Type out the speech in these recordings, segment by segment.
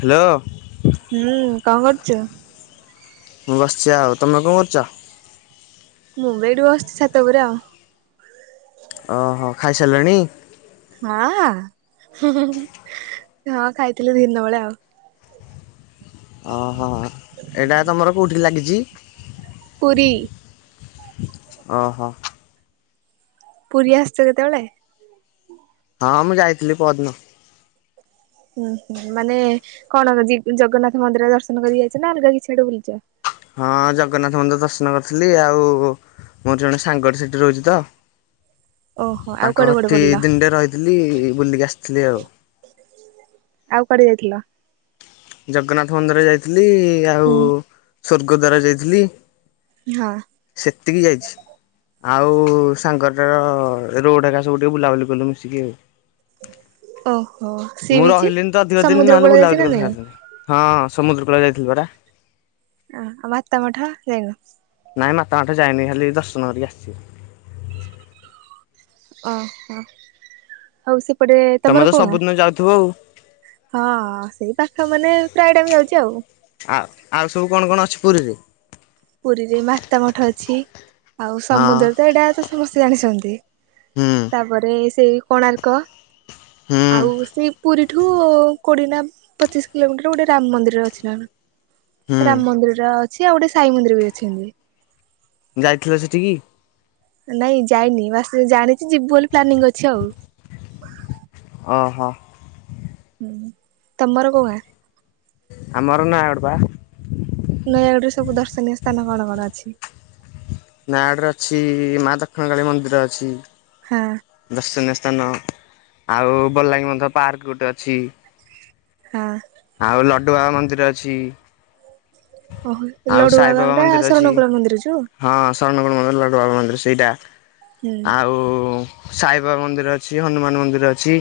Hello. ହୁଁ କଣ କରୁଛ? ମୁଁ ବସିଛି ଆଉ ତମେ କଣ କରୁଛ? ମୁ ବି ଏଇଠି ବସିଚି ଛାତ ଉପରେ ଆଉ। ଓହୋ ଖାଇସାରିଲେଣି? ହଁ, ହୁଁ ହୁଁ ହୁଁ ହଁ ଖାଇଥିଲି ଦିନ ବେଳେ ଆଉ। ଓ ହୋ। ଏଇଟା ତମର କେଉଁଠି ଲାଗିଛି? ପୁରୀ। ଓହୋ। ପୁରୀ ଆସୁଛ କେତେବେଳେ? ହଁ ହଁ ମୁଁ ଯାଇଥିଲି ପହଦିନ। ହୁଁ ହୁଁ ମାନେ କଣ ଦି ଜଗନ୍ନାଥ ମନ୍ଦିର ଦର୍ଶନ କରି ଯାଇଛ ନା ଅଲଗା କିଛିଆଡେ ବୁଲିଛ? ହଁ ହଁ ଜଗନ୍ନାଥ ମନ୍ଦିର ଦର୍ଶନ କରିଥିଲି। ଆଉ ମୋର ଜଣେ ସାଙ୍ଗରେ ସେଠି ରହୁଛି ତ। ଓହୋ ଆଉ ତାଙ୍କ କୁଆଡେ କୁଆଡେ ଘରଠି ବୁଲିଲ? ଦିନଟେ ରହିଥିଲି ବୁଲିକି ଆସିଥିଲି ଆଉ। ଆଉ କୁଆଡେ ଯାଇଥିଲ? ଜଗନ୍ନାଥ ମନ୍ଦିର ଯାଇଥିଲି। ଆ ହୁଁ। ସ୍ଵର୍ଗ ଦ୍ଵାର ଯାଇଥିଲି। ହଁ। ସେତିକି ଯାଇଛି। ଆଉ ସାଙ୍ଗଟାର ରୋଡ ଏକା ସବୁ ଟିକେ ବୁଲାବୁଲି କଲୁ ମିଶିକି ଆଉ। ଓହୋ ମୁଁ ସିଇ ବିଚ ରହିଲିନି ତ ଅଧିକ ଦିନ ସମୁଦ୍ର ନହେଲେ କୂଳ ବୁଲାବୁଲି ଯାଇଛ ନା କଲେ ନାଇଁ? ସାରିଥାନ୍ତି। ହଁ ସମୁଦ୍ର କୂଳ ଯାଇଥିଲି ପରା। ହଁ ଆଉ ମାତାମଠ ଯାଇନୁ? ନାଇଁ ମାତାମଠ ଯାଇନି ଖାଲି ଦର୍ଶନ କରିକି ଆସିଛି। ଓହୋ, ଆଉ ସେପଟେ ତମେ ତ ତମର କୋଉ ଗାଁ? ସବୁଦିନ ଯାଉଥିବ ଆଉ। ହଁ ସେଇ ପାଖ ମନେ ପ୍ରାୟ ଟାଇମ୍ ଯାଉଛି ଆଉ। ଆ ଆଉ ଆଉ ସବୁ କଣ କଣ ଅଛି ପୁରୀରେ? ପୁରୀରେ ମାତାମଠ ଅଛି। ଆଉ ହଁ ସମୁଦ୍ର ତ ଏଇଟା ତ ସମସ୍ତେ ଜାଣିଛନ୍ତି, ହୁଁ ତାପରେ ସେଇ କୋଣାର୍କ। ହୁଁ କ ଆଉ ସେ ପୁରୀଠୁ କୋଡ଼ିନା ପଚିଶ କିଲୋମିଟର ଗୋଟେ ରାମ ମନ୍ଦିର ଅଛି ନା କଣ? ହୁଁ ରାମ ମନ୍ଦିର ଟା ଅଛି, ଆଉ ଗୋଟେ ସାଇ ମନ୍ଦିର ବି ଅଛନ୍ତି। ଯାଇଥିଲ ସେଠିକି? ନାଇଁ ଯାଇନି ବାସ ଜାଣିଛି ଯିବୁ ବୋଲି ପ୍ଲାନିଂ ଅଛି ଆଉ। ଓ ହୋ। ହୁଁ, ତମର କଉ ଗାଁ? ଆମର ନୟାଗଡ ବା। ନୟାଗଡରେ ସବୁ ଦର୍ଶନୀୟ ସ୍ଥାନ କଣ କଣ ଅଛି? ନୟାଗଡ଼ରେ ଅଛି ମା ଦକ୍ଷ୍ମଣ କାଳୀ ମନ୍ଦିର ଅଛି। ହଁ। ଦର୍ଶନୀୟ ସ୍ଥାନ। ଆଉ ବଲାଙ୍ଗୀ ବନ୍ଧ ପାର୍କ ଗୋଟେ ଅଛି। ହଁ। ଆଉ ଲଡୁ ବାବା ମନ୍ଦିର ଅଛି। ଓହୋ ଆଉ ସାଇବାବା ଲଡୁବାବାଙ୍କ ଟା ମନ୍ଦିର ଅଛି। ଶରଣ କୂଳ ମନ୍ଦିର ଯଉ? ହଁ ସରଣକୂଳ ମନ୍ଦିର ଲଡୁବାବା ମନ୍ଦିର ସେଇଟା। ହୁଁ। ଆଉ ସାଇବାବା ମନ୍ଦିର ଅଛି ହନୁମାନ ମନ୍ଦିର ଅଛି।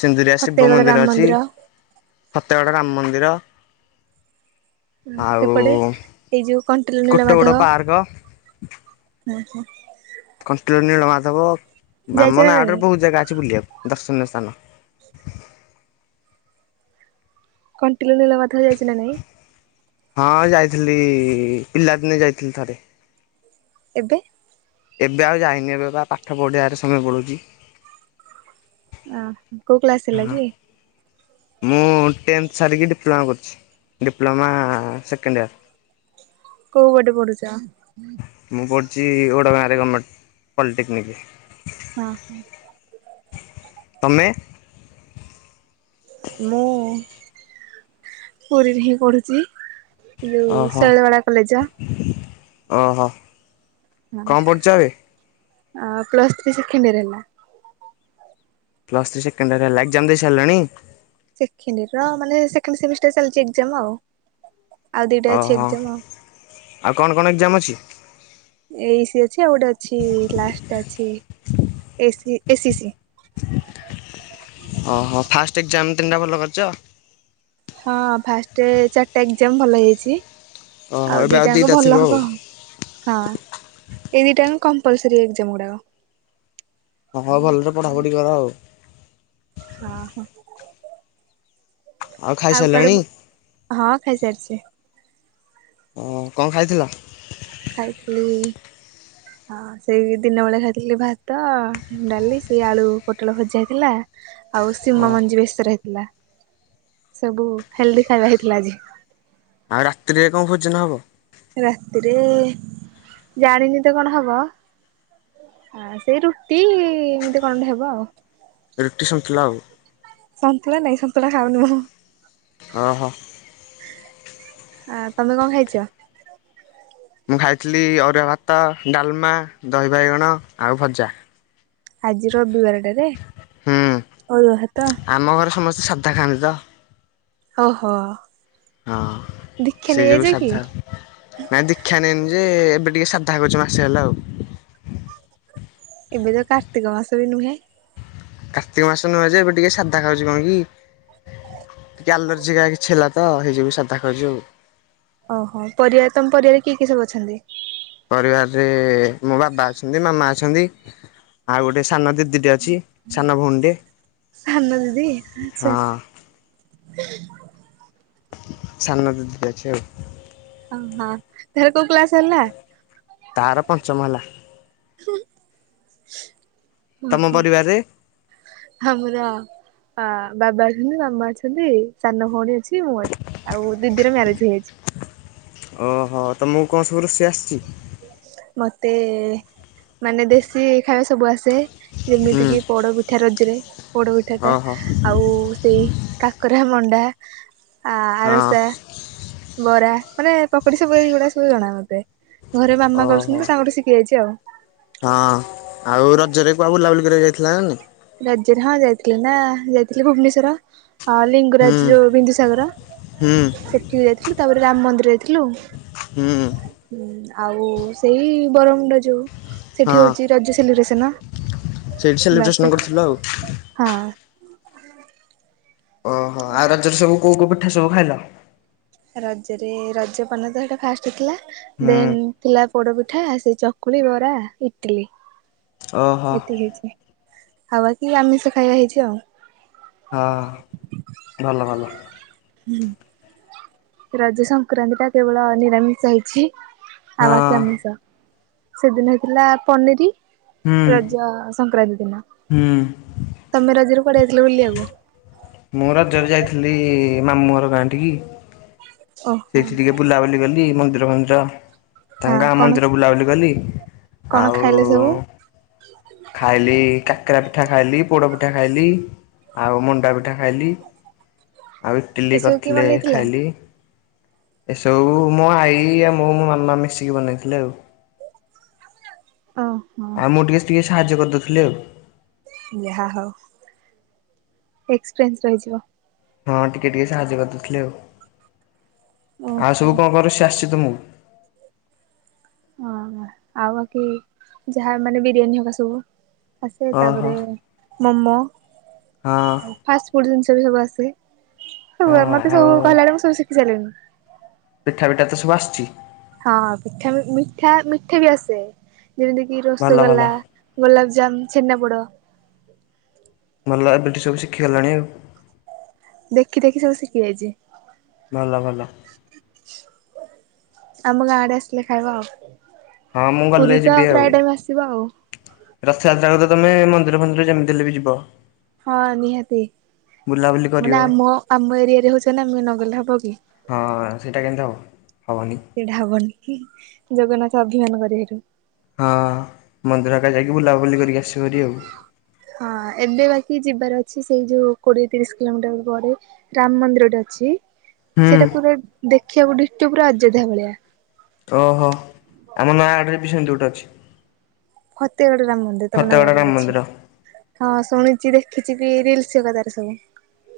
ସିନ୍ଦୁରିଆ ଶିବ ଫତେଗଡ ରାମ ମନ୍ଦିର ଅଛି। ଫତେଗଡ଼ ରାମ ମନ୍ଦିର। ହ ଆଉ ସେପଟେ ଏଇ ଯୋଉ କଣ୍ଟିଲ କୋଟଗଡ଼ ନୀଳମାଧବ ପାର୍କ ହୁଁ ହୁଁ। କଣ୍ଟିଲୋ ନୀଳମାଧବ ଆମ ଯାଇଛ ନା ନାଇଁ ନୟାଗଡରେ ବହୁତ ଜାଗା ଅଛି ବୁଲିବାକୁ ଦର୍ଶନୀୟ ସ୍ଥାନ। କଣ୍ଟିଲୋ ନୀଳମାଧବ ଯାଇଛନା ନାଇଁ? ହଁ ଯାଇଥିଲି ପିଲାଦିନେ ଯାଇଥିଲି ଥରେ। ଏବେ? ଏବେ ଆଉ ଯାଇନି ଏବେ ବା ପାଠ ପଢ଼ିବାରେ ସମୟ ପଳଉଛି। ଅ ହ କୋଉ କ୍ଲାସ ହେଲା କିି? ମୁଁ ଟେନ୍ଥ ସାରିକି ଡିପ୍ଲୋମା କରୁଛି। Diploma second year. କୋଉ ପଟେ ପଢୁଛ? ମୁଁ ପଢ଼ୁଛି ଓଡ଼ ଗାଁରେ ଗଭର୍ଣମେଣ୍ଟ ପଲିଟେକ୍ନିକରେ। ହଁ ହଁ। ତମେ? ମୁଁ ପୁରୀରେ ହିଁ ପଢୁଛି। ଯଉଁ ଶୈଳବାଳା କଲେଜ ଯାଅ? ଓ ହୋ। ହଁ। ପ୍ଲସ୍ ଥ୍ରୀ ସେକେଣ୍ଡ ୟର ହେଲା? ପ୍ଲସ୍ ଥ୍ରି ସେକେଣ୍ଡ ଇୟର ହେଲା। ଏକ୍ସାମ ଦେଇସାରିଲଣି? ସେକେଣ୍ଡ ଇୟର ମାନେ ସେକେଣ୍ଡ ସେମିଷ୍ଟାର ଚାଲିଚି ଏକ୍ସାମ୍ ଆଉ। ଆଉ ଦିଟା ଅଛି ଓହୋ ଏକ୍ସାମ ଆଉ। କଣ କଣ ଏକ୍ଜାମ ଅଛି? ଏଇସି ଅଛି ଆଉ ଗୋଟେ ଅଛି ଲାଷ୍ଟ ଅଛି ଏସି ଏ ସି ସି। ଓହୋ ଫାଷ୍ଟ ଏକ୍ଜାମ ତିନିଟା ଭଲ କରିଛ? ହଁ ଫାଷ୍ଟ ଚାରିଟା ଏକ୍ଜାମ ଭଲ ହେଇଛି ଓହୋ ଆଉ ଏବେ ଦିଟାଙ୍କ ଦିଟା ଥିବ ଭଲ ଆଉ। ହବ। ହଁ ଏ ଦିଟାକ କମ୍ପ୍ଲସରି ଏଗଜାମ ଗୁଡାକ ହଁ ହଁ ଭଲରେ ପଢ଼ାପଢ଼ି କର ଆଉ। ହଁ ହୋ ଆଉ କୁଆଡେ ହଁ ଖାଇସାରିଛି। ହ କଣ ଖାଇଥିଲ? ଖାଇଥିଲି ହଁ ସେଇ ଦିନ ବେଳେ ଖାଇଥିଲି ଭାତ ଡାଲି ସେ ଆଳୁ ପୋଟଳ ଭଜା ହେଇଥିଲା ଆଉ ଓ ସିମ ମଞ୍ଜି ବେସର ହେଇଥିଲା ସବୁ ହେଲଦି ଖାଇବା ହେଇଥିଲା ଆଜି। ଆଉ ରାତିରେ କଣ ଭୋଜନ ହବ? ରାତିରେ ଜାଣିନି ତ କଣ ହବ ହଁ ସେଇ ରୁଟି ଏମିତି କଣ ଗୋଟେ ହେବ ଆଉ। ରୁଟି ସନ୍ତୁଳା ଆଉ। ସନ୍ତୁଳା ନାଇଁ ସନ୍ତୁଳା ଖାଉନୁ ଉହୁ। ହଁ ହଁ। ଆ ତମେ କଣ ଖାଇଛ? ମୁଁ ଖାଇଥିଲି ଅରୁଆ ଭାତ ଡାଲମା ଦହି ବାଇଗଣ ଆଉ ଭଜା। ଆଜି ରବିବାରଟାରେ ହୁଁ ଅରୁଆ ଭାତ? ଆମ ଘର ସମସ୍ତେ ସାଧା। ଖାଆନ୍ତି ତ ଓହୋ। ହଁ ଦୀକ୍ଷା ସେଇ ନେଇଯାଇଛ ଯୋଗୁଁ କି? ସାଧା ନାଇଁ ଦୀକ୍ଷା ନାଇନି ଯେ ଏବେ ଟିକେ ସାଧା କରୁଛ ମାସେ ହେଲା ଆଉ। ଏବେ ତ କାର୍ତ୍ତିକ ମାସ ବି ନୁହେଁ। କାର୍ତ୍ତିକ ମାସ ନୁହେଁ ଯେ ଏବେ ଟିକେ ସାଧା ଖାଉଛି କଣ କି? ଟିକେ ଆଲର୍ଜି କା କିଛି ହେଲା ତ ହେଇଯିବ ସାଧା ଖାଉଛି ଆଉ। ଓହୋ ପରିବା ତମ ପରିବାରେ କିଏ କିଏ ସବୁ ଅଛନ୍ତି? ପରିବାରରେ ମୋ ବାବା ଅଛନ୍ତି ମାମା ଅଛନ୍ତି। ଆଉ ଗୋଟେ ସାନ ଦିଦିଟେ ଅଛି ସାନ ଭଉଣୀଟେ। ଆମ ଦିଦି ଆଚ୍ଛା। ହଁ ସାନ ଦିଦିି ଟେ ଅଛି ଆଉ। ଓହୋ ତାର କୋଉ କ୍ଲାସ ହେଲା? ତାର ପଞ୍ଚମ ହେଲା। ଓ ତମ ହୋ। ପରିବାରରେ ଆମର ହଁ ବାବା ଅଛନ୍ତି ମାମା ଅଛନ୍ତି ସାନ ଭଉଣୀ ଅଛି ମୁଁ ଅଛି। ଆଉ ଦିଦିର ମ୍ୟାରେଜ ହେଇଯାଇଛି। ଓହୋ ତମକୁ କଣ ସବୁ ରୋଷ ଆସିଛି? ମତେ ମାନେ ଦେଶୀ ଖାଇବା ସବୁ ଆସେ। ଯେମିତି ହୁଁ କିି ପୋଡପିଠା ରଜରେ ପୋଡପିଠା ଟା ଓହୋ ଆଉ ସେଇ କାକରା, ମଣ୍ଡା, ହଁ। ଆରସା। ବରା ମାନେ ପକୁଡି ସବୁ ଏଗୁଡା ସବୁ ଜଣା ମତେ ଘରେ ମାମା ଓହୋ କରୁଛନ୍ତି ତାଙ୍କ ଗୋଟେ ଶିଖି ଯାଇଛି ଆଉ। ହଁ ଆଉ ରଜରେ କୁଆଡେ ବୁଲାବୁଲି କରିବା ପାଇଁ ଯାଇଥିଲ ନା ନାଇଁ? ରାଜରେ ହଁ ଯାଇଥିଲି ନା ଯାଇଥିଲି ଭୁବନେଶ୍ଵର ହଁ ଲିଙ୍ଗ ହୁଁ ଙ୍ଗରାଜର ବିନ୍ଦୁସାଗର ହୁଁ ସେଠିକି ଯାଇଥିଲୁ ତାପରେ ରାମ ମନ୍ଦିର ଯାଇଥିଲୁ। ହୁଁ ହୁଁ ଆଉ ସେଇ ବରମୁଣ୍ଡା ଯୋଉ ସେଠି ହଁ ହଉଛି ରଜ ସେଲିବ୍ରେସନ। ସେଇଠି ବାସ୍ ସେଲିବ୍ରେସନ ସେଠି କରିଥିଲ ଆଉ। ହଁ। ଓହୋ ଆଉ ରଜରେ ସବୁ କୋଉ କୋଉ ପିଠା ସବୁ ଖାଇଲ? ରଜରେ ରଜ ପାନ ତ ସେଟା ଫାଷ୍ଟଇଥିଲା ହୁଁ ଦେନ ଥିଲା ପୋଡପିଠା ସେ ଚକୁଳି ବରା ଇଟିଲି ଓହୋ ଏତିକି ହେଇଛି। ଆଉ ବାକି ଆମିଷ ଖାଇବା ହେଇଛି ଆଉ। ହଁ ଭଲ ଭଲ। ହୁଁ ରଜ ସଂକ୍ରାନ୍ତି ଟା କେବଳ ନିରାମିଷ ହେଇଛି। ହଁ ଆଉ ବାକି ଆମିଷ ସେଦିନ ହେଇଥିଲା ପନିର ହୁଁ। ରଜ ସଂକ୍ରାନ୍ତି ଦିନ ହୁଁ। ତମେ ରଜ ରେ କୁଆଡେ ଯାଇଥିଲ ବୁଲିବାକୁ? ମୁଁ ରଜରେ ଯାଇଥିଲି ମାମୁଁ ଘର ଗାଁ ଟି କି। ଓହୋ ସେଇଠି ଟିକେ ବୁଲାବୁଲି କଲି ମନ୍ଦିର ଫନ୍ଦିର ତା ହଁ ଗାଁ କଣ ମନ୍ଦିର ବୁଲାବୁଲି କଲି। କଣ ଖାଇଲେ ଆଉ ସବୁ? ଖାଇଲି କାକରା ପିଠା ଖାଇଲି ପୋଡ ପିଠା ଖାଇଲି। ଆଉ ମଣ୍ଡା ପିଠା ଖାଇଲି ଆଉ ଇଟିଲି ଏସବୁ କିଏ କରିଥିଲେ ବନେଇଥିଲା? ଖାଇଲି। ଏସବୁ ମୋ ଆଇ ଆଉ ମୋ ମାମା ମିଶିକି ବନେଇଥିଲେ ଆଉ। ଓ ହୋ। ଆଉ ମୁଁ ଟିକେ ଟିକେ ସାହାଯ୍ୟ କରିଦଉ ଥିଲି ଆଉ। ଯାହା ହଉ ଏକ୍ସପ୍ରେନ୍ସ ରହିଯିବ। ହଁ ଟିକେ ଟିକେ ସାହାଯ୍ୟ କରିଦେଇଥିଲେ ଆଉ ଆଉ ଓହୋ ସବୁ କଣ କରୁ ସ ଆସିଛି ତୁମକୁ? ହଁ ଆଉ ବାକି ଯାହା ମାନେ ବିରିୟାନୀ ହବା ସବୁ ଆସେ ଓହୋ ତାପରେ ମ ମ ହଁ। ଫାଷ୍ଟଫୁଡ ଜିନିଷ ବି ସବୁ ଆସେ, ଅ ସବୁ ମତେ ଆଉ ସବୁ କହିଲା ବେଳେ ମୁଁ ସବୁ ଶିଖି ସାଇଲେଣିି। ପିଠା ପିଠା ତ ସବୁ ଆସିଛି? ହଁ ପିଠା, ମିଠା ମିଠା ବି ଆସେ ଯେମିତି କିି ଭଲ ଭଲ ରସଗୋଲା। ଗୋଲାପଜାମୁ, ଛେନାପୋଡ଼ ମୋ ଲଭ୍ ଏଠି ସବୁ ଶିଖି ଗଲାଣି ଆଉ। ଦେଖି ଦେଖି ସବୁ ଶିଖି ଯାଇଛି। ଭଲ ଭଲ। ଆମ ଗାଁ ଆଡେ ଆସିଲେ ଖାଇବ ଆଉ। ହଁ ମୁଁ ଗଲେ ପୁରୀ ତ ଯିବି ଆଉ ପ୍ରାୟ ଟାଇମ ଆସିବ ଆଉ। ରଥଯାତ୍ରାକୁ ତ ତମେ, ମନ୍ଦିର ଫନ୍ଦିର ଯେମିତି ହେଲେ ବି ଯିବ। ହଁ ନିହାତି, ବୁଲାବୁଲି ମାନେ କରିବ ଆମ ଆମ ଏରିଆରେ ହଉଛ ନା ମୁଁଇ ନଗଲେ ହବ କି? ହଁ ସେଇଟା କେମିତି ହବ, ହବନି? ସେଇଟା ହବନି, ଜଗନ୍ନାଥ ଅଭିମାନ କରିବେ ହେଠୁ। ହଁ ମନ୍ଦିର ହେକା ଯାଇକି, ବୁଲାବୁଲି କରିକି ଆସିବୁ ଭାରି ଆଉ। ହଁ ଏବେ ବାକି ଯିବାର ଅଛି, ସେଇ ଯୋଉ କୋଡିଏ ତିରିଶ କିଲୋମିଟର ପରେ ରାମ ମନ୍ଦିରଟେ ଅଛି, ହୁଁ ସେଇଟା ପୁରା ଦେଖିଆକୁ ଡିଟୋ ପୁରା ଅଯୋଧ୍ୟା ଭଳିଆ। ଓ ହୋ ଆମ ନୟାଗଡ଼ରେ ବି ସେମିତି ଗୋଟେ ଅଛି। ଫତେଗଡ ରାମ ମନ୍ଦିର, ତମ ଫତେଗଡ଼ ରାମ ନୟାଗଡରେ ଅଛି। ମନ୍ଦିର। ହଁ ଶୁଣିଛି, ଦେଖିଛି ବି ରିଲସ ହେକା ତାର ସବୁ।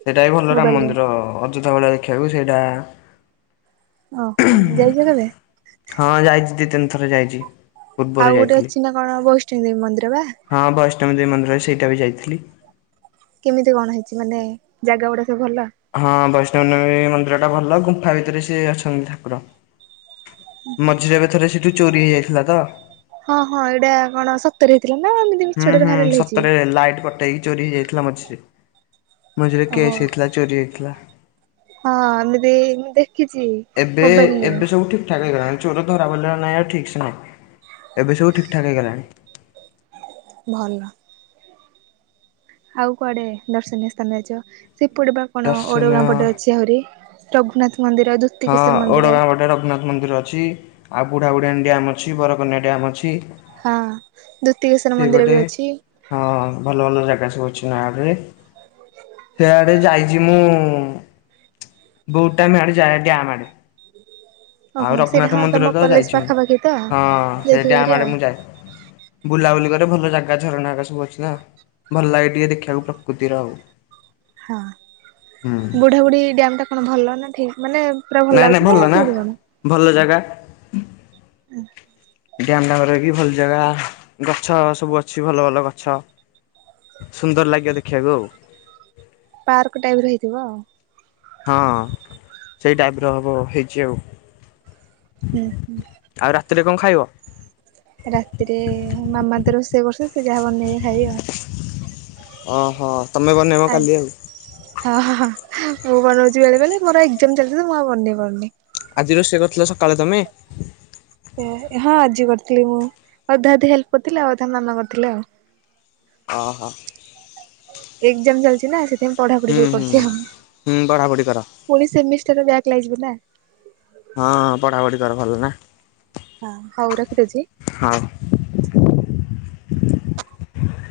ସେଇଟା ବି ଭଲ ରାମ ମୋବାଇଲରେ। ମନ୍ଦିର, ଅଯୋଧ୍ୟା ଭଳିଆ ଦେଖିଆକୁ। ସେଇଟା ଓ ହୋ ଯାଇଛ କେବେ? ହଁ ଯାଇଛି ଦି ତିନି ଥର ଯାଇଛି। ପୂର୍ବରୁ ଆଉ ଗୋଟେ ଯାଇଥିଲି ଅଛି ନା କଣ ବୈଷ୍ଣୀଦେବୀ ମନ୍ଦିର ବା? ହଁ ବୈଷ୍ଣବ ଦେବୀ ମନ୍ଦିର, ସେଇଟା ବି ଯାଇଥିଲି। କେମିତି କଣ ହେଇଛି, ମାନେ ଜାଗା ଗୁଡା ସବୁ ଭଲ? ହଁ ବୈଷ୍ଣବ ଦେବୀ ମନ୍ଦିରଟା ଭଲ, ଗୁମ୍ଫା ଭିତରେ ସିଏ ଅଛନ୍ତି ଠାକୁର। ମଝିରେ ଏବେ ଥରେ ସେଠୁ ଚୋରି ହେଇଯାଇଥିଲା ତ। ହଁ- ହଁ ଏଇଟା କଣ ସତରେ ହେଇଥିଲା ନା? ଏମ୍ ହୁଁ- ହୁଁ ସତରେ ଲାଇଟ୍ ପ କେଇ ଚୋରି ହେଇଯାଇଥିଲା ମଝିରେ, ମଝିରେ ଓହୋ। କେସ୍ ହେଇଥିଲା ଚୋରି ହେଇଥିଲା। ହଁ ଏମିତି ମୁଁ ଦେଖିଛି। ଏବେ ମୋବାଇଲରୁ ଏବେ ସବୁ ଠି ଠିକଠାକ ହେଇଗଲାଣି। ଚୋର ଧରା ପଇଲାଣି ନା ନାହିଁ ଆଉ ଠିକ୍ ସେ ନାଇଁ, ଏବେ ସବୁ ଠିକଠାକ ହେଇଗଲାଣି। ଭଲ। ଆଉ କୁଆଡେ ଦର୍ଶନୀୟ ସ୍ଥାନରେ ଯାଇଛ? ସେପଟେ ବା କଣ ଦର୍ଶନୀୟ ଓଡଗାଁ ପଟେ ଅଛି ଆହୁରି ରଘୁନାଥ ମନ୍ଦିର ଦୁ ହଁ ଓଡଗାଁ ପଟେ ରଘୁନାଥ ମନ୍ଦିର ଅଛି, ଆଉ ବୁଢାବୁଢିଆଣି ଡ୍ୟାମ ଅଛି, ବରକନିଆ ଡ୍ୟାମ ଅଛି। ହଁ ଦୁତିକେଶ୍ୱର ସେ ମନ୍ଦିର ଗୋଟେ ବି ଅଛି। ହଁ ଭଲ ଭଲ ଜାଗା ସବୁ ଅଛି ନାରେ। ସେଆଡେ ଯାଇଛି ମୁଁ, ବହୁତ ଟାଇମ ଆଡେ ଯାଏ ଡ୍ୟାମ୍ ଆଡେ। ଆଉ ଓହୋ ସେଇଟା ରଘୁନାଥ ହଁ ମନ୍ଦିର ତମ ତ କଲେଜ ଯାଇଛି ମୁଁ, ପାଖାପାଖି ତ ହଁ ସେ ଯାଇଥିବ ଭାରି ଡ୍ୟାମ ଆଡେ ଆଉ। ମୁଁ ଯାଏ। ବୁଲାବୁଲି କରେ, ଭଲ ଜାଗା ଝରଣା ହେକା ସବୁ ଅଛି ନା। ଭଲ ଲାଗେ ଟିକେ ଦେଖିଆକୁ ପ୍ରକୃତିର ଆଉ। ହଁ ବୁଢାବୁଢ଼ୀ ଡ୍ୟାମଟା କଣ ଭଲ ନା ଠିକ? ମାନେ ପୁରା ନାଇଁ ନାଇଁ ଲାଗୁଛି ଭଲ ନା, କେମିତି କଣ? ଭଲ ଜାଗା। ଡ୍ୟାମ୍ [unintelligible] ର ବି ଭଲ ଜାଗା, ଗଛ ସବୁ ଅଛି ଭଲ ଭଲ ଗଛ। ସୁନ୍ଦର ଲାଗିବ ଦେଖିବାକୁ ଆଉ। ପାର୍କ ଟାଇପିର ହେଇଥିବ ଆଉ। ହଁ ସେଇ ଟାଇପର ହବ ହେଇଛି ଆଉ। ଓ ହୋ। ଆଉ ରାତିରେ କଣ ଖାଇବ? ରାତିରେ ମାମା ତ ରୋଷେଇ ବସେଇବି ସେ ଯାହା ବନେଇକି ଖାଇବି ଆଉ। ଓ ହୋ ତମେ ବନେଇବ ଆ କାଲି ଆଉ। ହଁ ହଁ ମୁଁ ବନଉଛି ବେଳେ ବେଳେ ମୋର ଏକ୍ସାମ ଚାଲିଛି ତ ମୁଁ ଆଉ ବନେଇ ପାରୁନି। ଆଜି ରୋଷେଇ କରିଥିଲ ସକାଳେ ତମେ? ହଁ ଆଜି କରିଥିଲି ମୁଁ ଅଧେ ଅଧେ ହେଲ୍ପ କରିଥିଲି ଆଉ ଅଧେ ମାମା କରିଥିଲେ ଆଉ। ଅ ହ। ଏକ୍ସାମ ଚାଲିଛି ନା ସେଥିପାଇଁ ପଢାପଢି ହୁଁ ଟିକେ ହୁଁ କରୁଛି ଆଉ। ହୁଁ ବଢ଼ାବଢ଼ି କର। ପୁଣି ସେମିଷ୍ଟର ବ୍ୟାକ ଲାଗି ଗଲା? ହଁ ପଢ଼ାପଢ଼ି କର ଭଲ ନା। ହଁ ହଉ ରଖିଦେଉଛି? ହଁ।